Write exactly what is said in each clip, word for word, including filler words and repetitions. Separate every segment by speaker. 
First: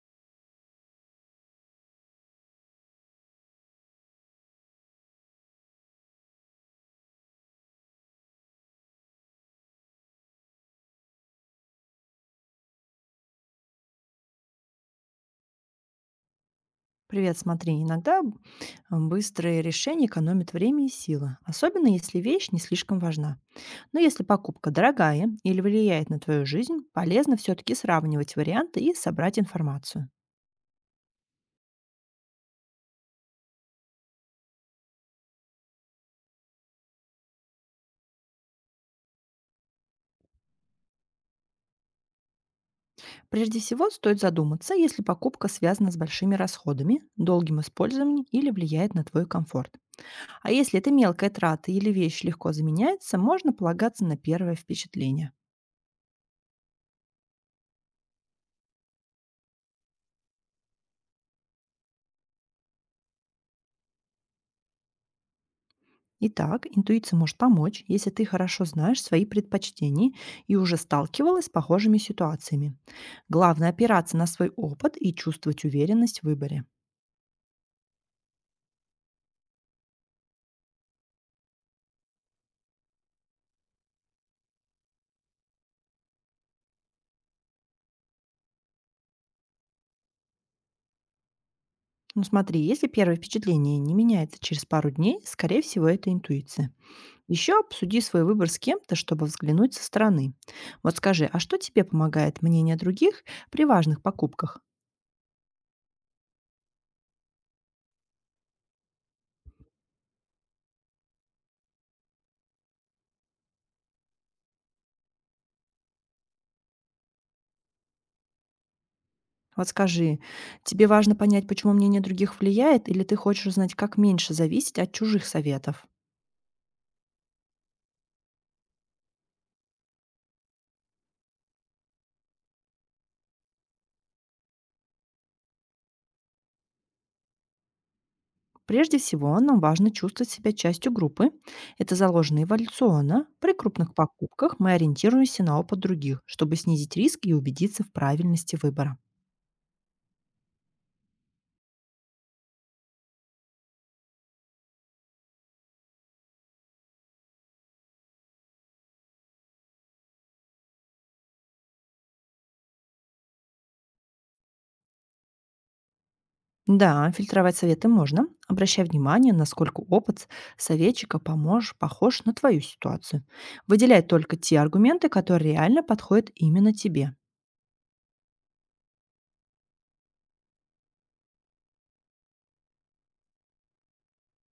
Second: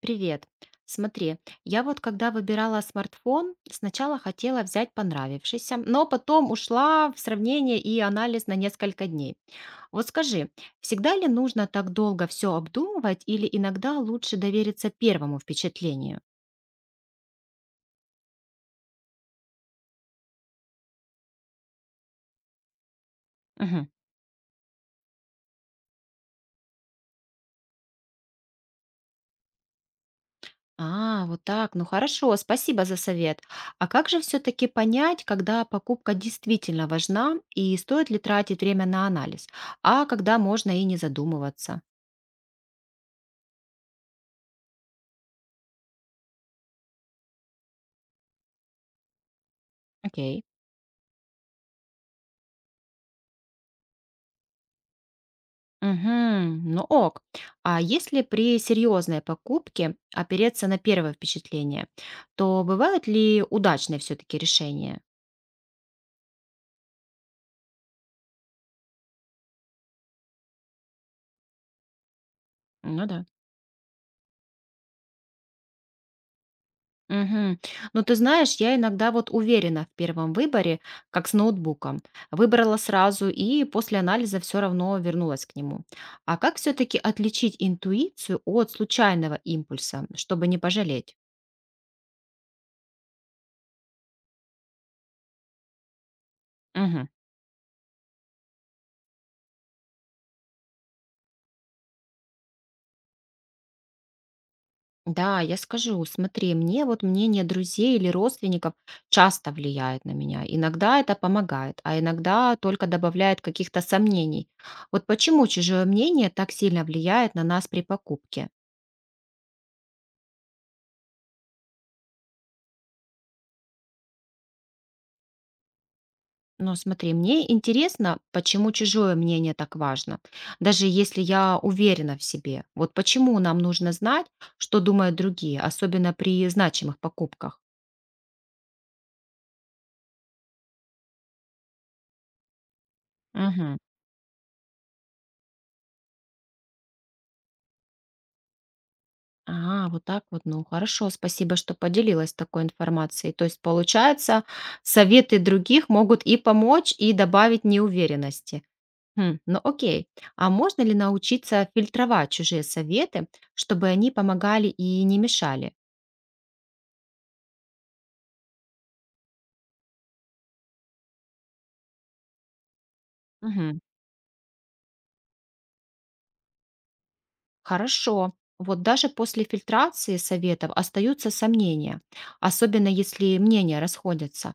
Speaker 1: Привет. Смотри, я вот когда выбирала смартфон, сначала хотела взять понравившийся, но потом ушла в сравнение и анализ на несколько дней. Вот скажи, всегда ли нужно так долго все обдумывать или иногда лучше довериться первому впечатлению?
Speaker 2: Привет, смотри, иногда быстрые решения экономят время и силы, особенно если вещь не слишком важна.
Speaker 1: Мгм.
Speaker 2: Но если покупка дорогая или влияет на твою жизнь, полезно все-таки сравнивать варианты и собрать информацию.
Speaker 1: А, вот так, ну хорошо, спасибо за совет. А как же все-таки понять, когда покупка действительно важна и стоит ли тратить время на анализ, а когда можно и не задумываться?
Speaker 2: Прежде всего, стоит задуматься, если покупка связана с большими расходами, долгим использованием или влияет на твой комфорт.
Speaker 1: Окей.
Speaker 2: А если это мелкая трата или вещь легко заменяется, можно полагаться на первое впечатление.
Speaker 1: Мгм. Ну ок. А если при серьезной покупке опереться на первое впечатление, то бывают ли удачные все-таки решения?
Speaker 2: Итак, интуиция может помочь, если ты хорошо знаешь свои предпочтения и уже сталкивалась с похожими ситуациями.
Speaker 1: Ну да.
Speaker 2: Главное опираться на свой опыт и чувствовать уверенность в выборе.
Speaker 1: Мгм. Ну ты знаешь, я иногда вот уверена в первом выборе, как с ноутбуком. Выбрала сразу и после анализа все равно вернулась к нему. А как все-таки отличить интуицию от случайного импульса, чтобы не пожалеть?
Speaker 2: Ну смотри, если первое впечатление не меняется через пару дней, скорее всего, это интуиция. Еще обсуди свой выбор с кем-то, чтобы взглянуть со стороны. Вот скажи, а что тебе помогает мнение других при важных покупках?
Speaker 1: Да, я скажу, смотри, мне вот мнение друзей или родственников часто влияет на меня. Иногда это помогает, а иногда только добавляет каких-то сомнений. Вот почему чужое мнение так сильно влияет на нас при покупке?
Speaker 2: Вот скажи, тебе важно понять, почему мнение других влияет, или ты хочешь узнать, как меньше зависеть от чужих советов?
Speaker 1: Ну, смотри, мне интересно, почему чужое мнение так важно, даже если я уверена в себе. Вот почему нам нужно знать, что думают другие, особенно при значимых покупках.
Speaker 2: Прежде всего, нам важно чувствовать себя частью группы. Это заложено эволюционно. При крупных покупках мы ориентируемся на опыт других, чтобы снизить риск и убедиться в правильности выбора.
Speaker 1: А, вот так вот. Ну, хорошо, спасибо, что поделилась такой информацией. То есть, получается, советы других могут и помочь, и добавить неуверенности. Хм, ну окей. А можно ли научиться фильтровать чужие советы, чтобы они помогали и не мешали?
Speaker 2: Да, фильтровать советы можно, обращая внимание, насколько опыт советчика поможет, похож на твою ситуацию.
Speaker 1: Мгм.
Speaker 2: Выделяй только те аргументы, которые реально подходят именно тебе.
Speaker 1: Хорошо. Вот даже после фильтрации советов остаются сомнения, особенно если мнения расходятся.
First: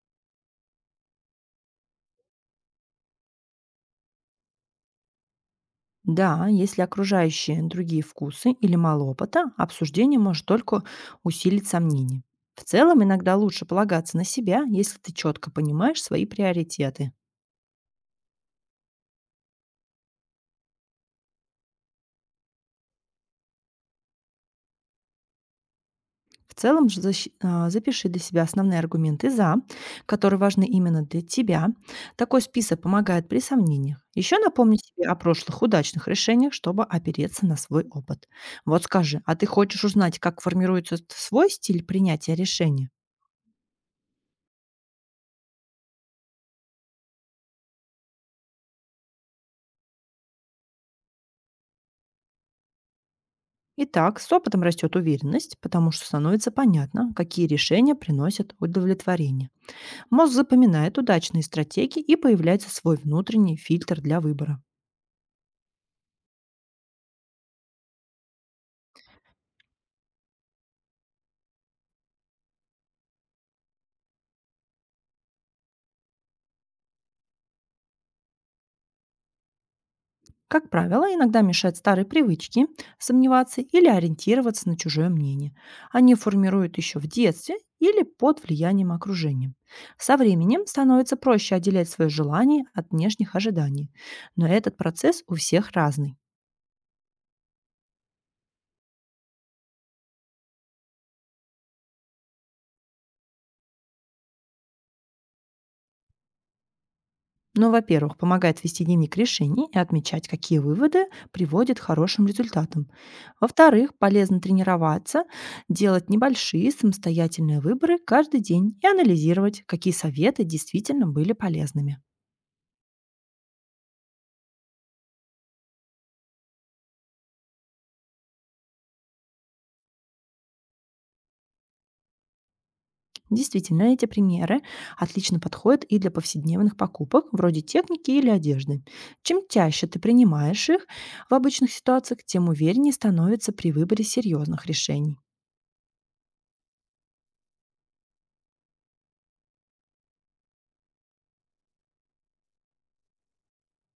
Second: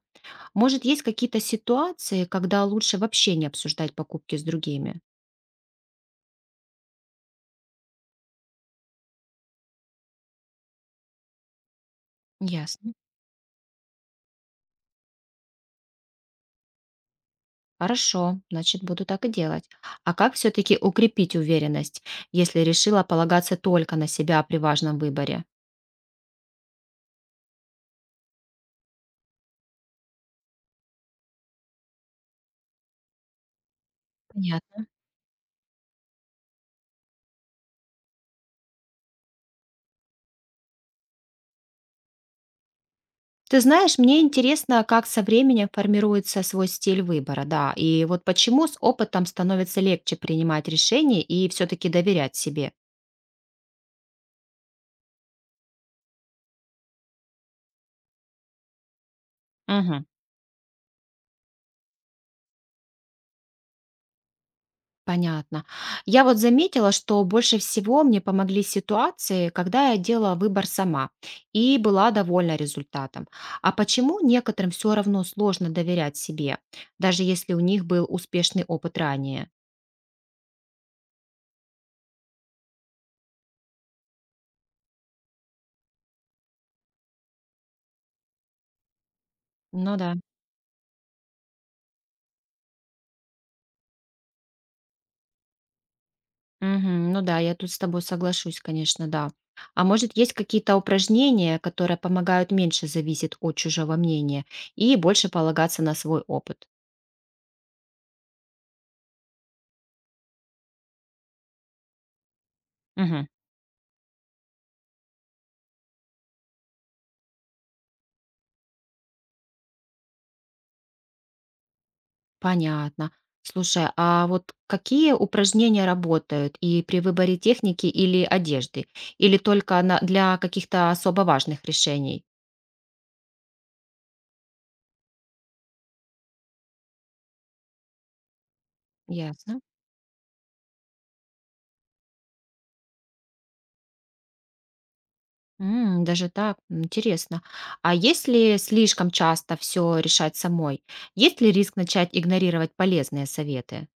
Speaker 1: Может, есть какие-то ситуации, когда лучше вообще не обсуждать покупки с другими?
Speaker 2: Да, если окружающие другие вкусы или мало опыта, обсуждение может только усилить сомнения. В
Speaker 1: Ясно.
Speaker 2: целом, иногда лучше полагаться на себя, если ты четко понимаешь свои приоритеты.
Speaker 1: Хорошо, значит, буду так и делать. А как все-таки укрепить уверенность, если решила полагаться только на себя при важном выборе?
Speaker 2: В целом, ж- защ- а, запиши для себя основные аргументы «за», которые важны именно для тебя. Такой список помогает при сомнениях. Еще напомни
Speaker 1: Понятно.
Speaker 2: себе о прошлых удачных решениях, чтобы опереться на свой опыт. Вот скажи, а ты хочешь узнать, как формируется т- свой стиль принятия решения?
Speaker 1: Ты знаешь, мне интересно, как со временем формируется свой стиль выбора, да, и вот почему с опытом становится легче принимать решения и все-таки доверять себе.
Speaker 2: Итак, с опытом растет уверенность, потому что становится понятно, какие решения приносят удовлетворение.
Speaker 1: Мгм.
Speaker 2: Мозг запоминает удачные стратегии и появляется свой внутренний фильтр для выбора.
Speaker 1: Понятно. Я вот заметила, что больше всего мне помогли ситуации, когда я делала выбор сама и была довольна результатом. А почему некоторым все равно сложно доверять себе, даже если у них был успешный опыт ранее?
Speaker 2: Как правило, иногда мешают старые привычки сомневаться или ориентироваться на чужое мнение. Они формируют еще в детстве или под влиянием окружения.
Speaker 1: Ну
Speaker 2: Со
Speaker 1: да.
Speaker 2: временем становится проще отделять свои желания от внешних ожиданий. Но этот процесс у всех разный.
Speaker 1: Мгм. Ну да, я тут с тобой соглашусь, конечно, да. А может, есть какие-то упражнения, которые помогают меньше зависеть от чужого мнения и больше полагаться на свой опыт?
Speaker 2: Но, во-первых, помогает вести дневник решений и отмечать, какие выводы приводят к хорошим результатам.
Speaker 1: Мгм.
Speaker 2: Во-вторых, полезно тренироваться, делать небольшие самостоятельные выборы каждый день и анализировать, какие советы действительно были полезными.
Speaker 1: Понятно. Слушай, а вот какие упражнения работают и при выборе техники или одежды? Или только на- для каких-то особо важных решений?
Speaker 2: Действительно, эти примеры отлично подходят и для повседневных покупок, вроде техники или одежды. Чем
Speaker 1: Ясно.
Speaker 2: чаще ты принимаешь их в обычных ситуациях, тем увереннее становится при выборе серьезных решений.
Speaker 1: М, даже так, интересно. А если слишком часто все решать самой, есть ли риск начать игнорировать полезные советы?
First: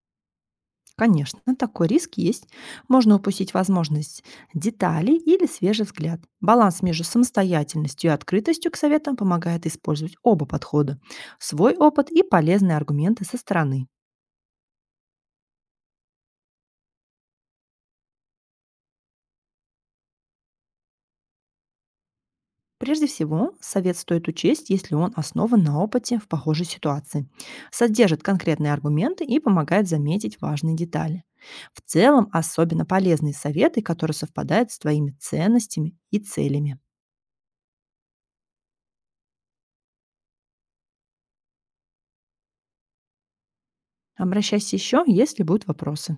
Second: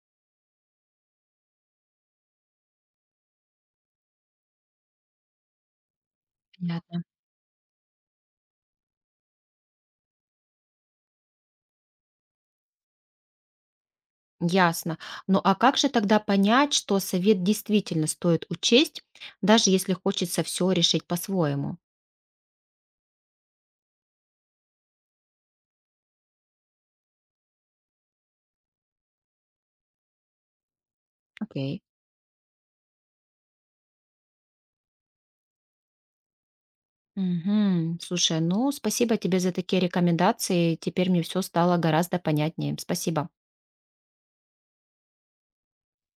Speaker 2: Конечно, такой риск есть. Можно упустить возможность деталей или свежий взгляд. Баланс между
Speaker 1: Понятно.
Speaker 2: самостоятельностью и открытостью к советам помогает использовать оба подхода — свой опыт и полезные аргументы со стороны.
Speaker 1: Ясно. Ну а как же тогда понять, что совет действительно стоит учесть, даже если хочется все решить по-своему?
Speaker 2: Прежде всего, совет стоит учесть, если он основан на опыте в похожей ситуации, содержит конкретные аргументы и помогает заметить важные детали. В
Speaker 1: Окей.
Speaker 2: целом, особенно полезные советы, которые совпадают с твоими ценностями и целями.
Speaker 1: Мгм. Слушай, ну спасибо тебе за такие рекомендации. Теперь мне все стало гораздо понятнее. Спасибо.
Speaker 2: Обращайся еще, если будут вопросы.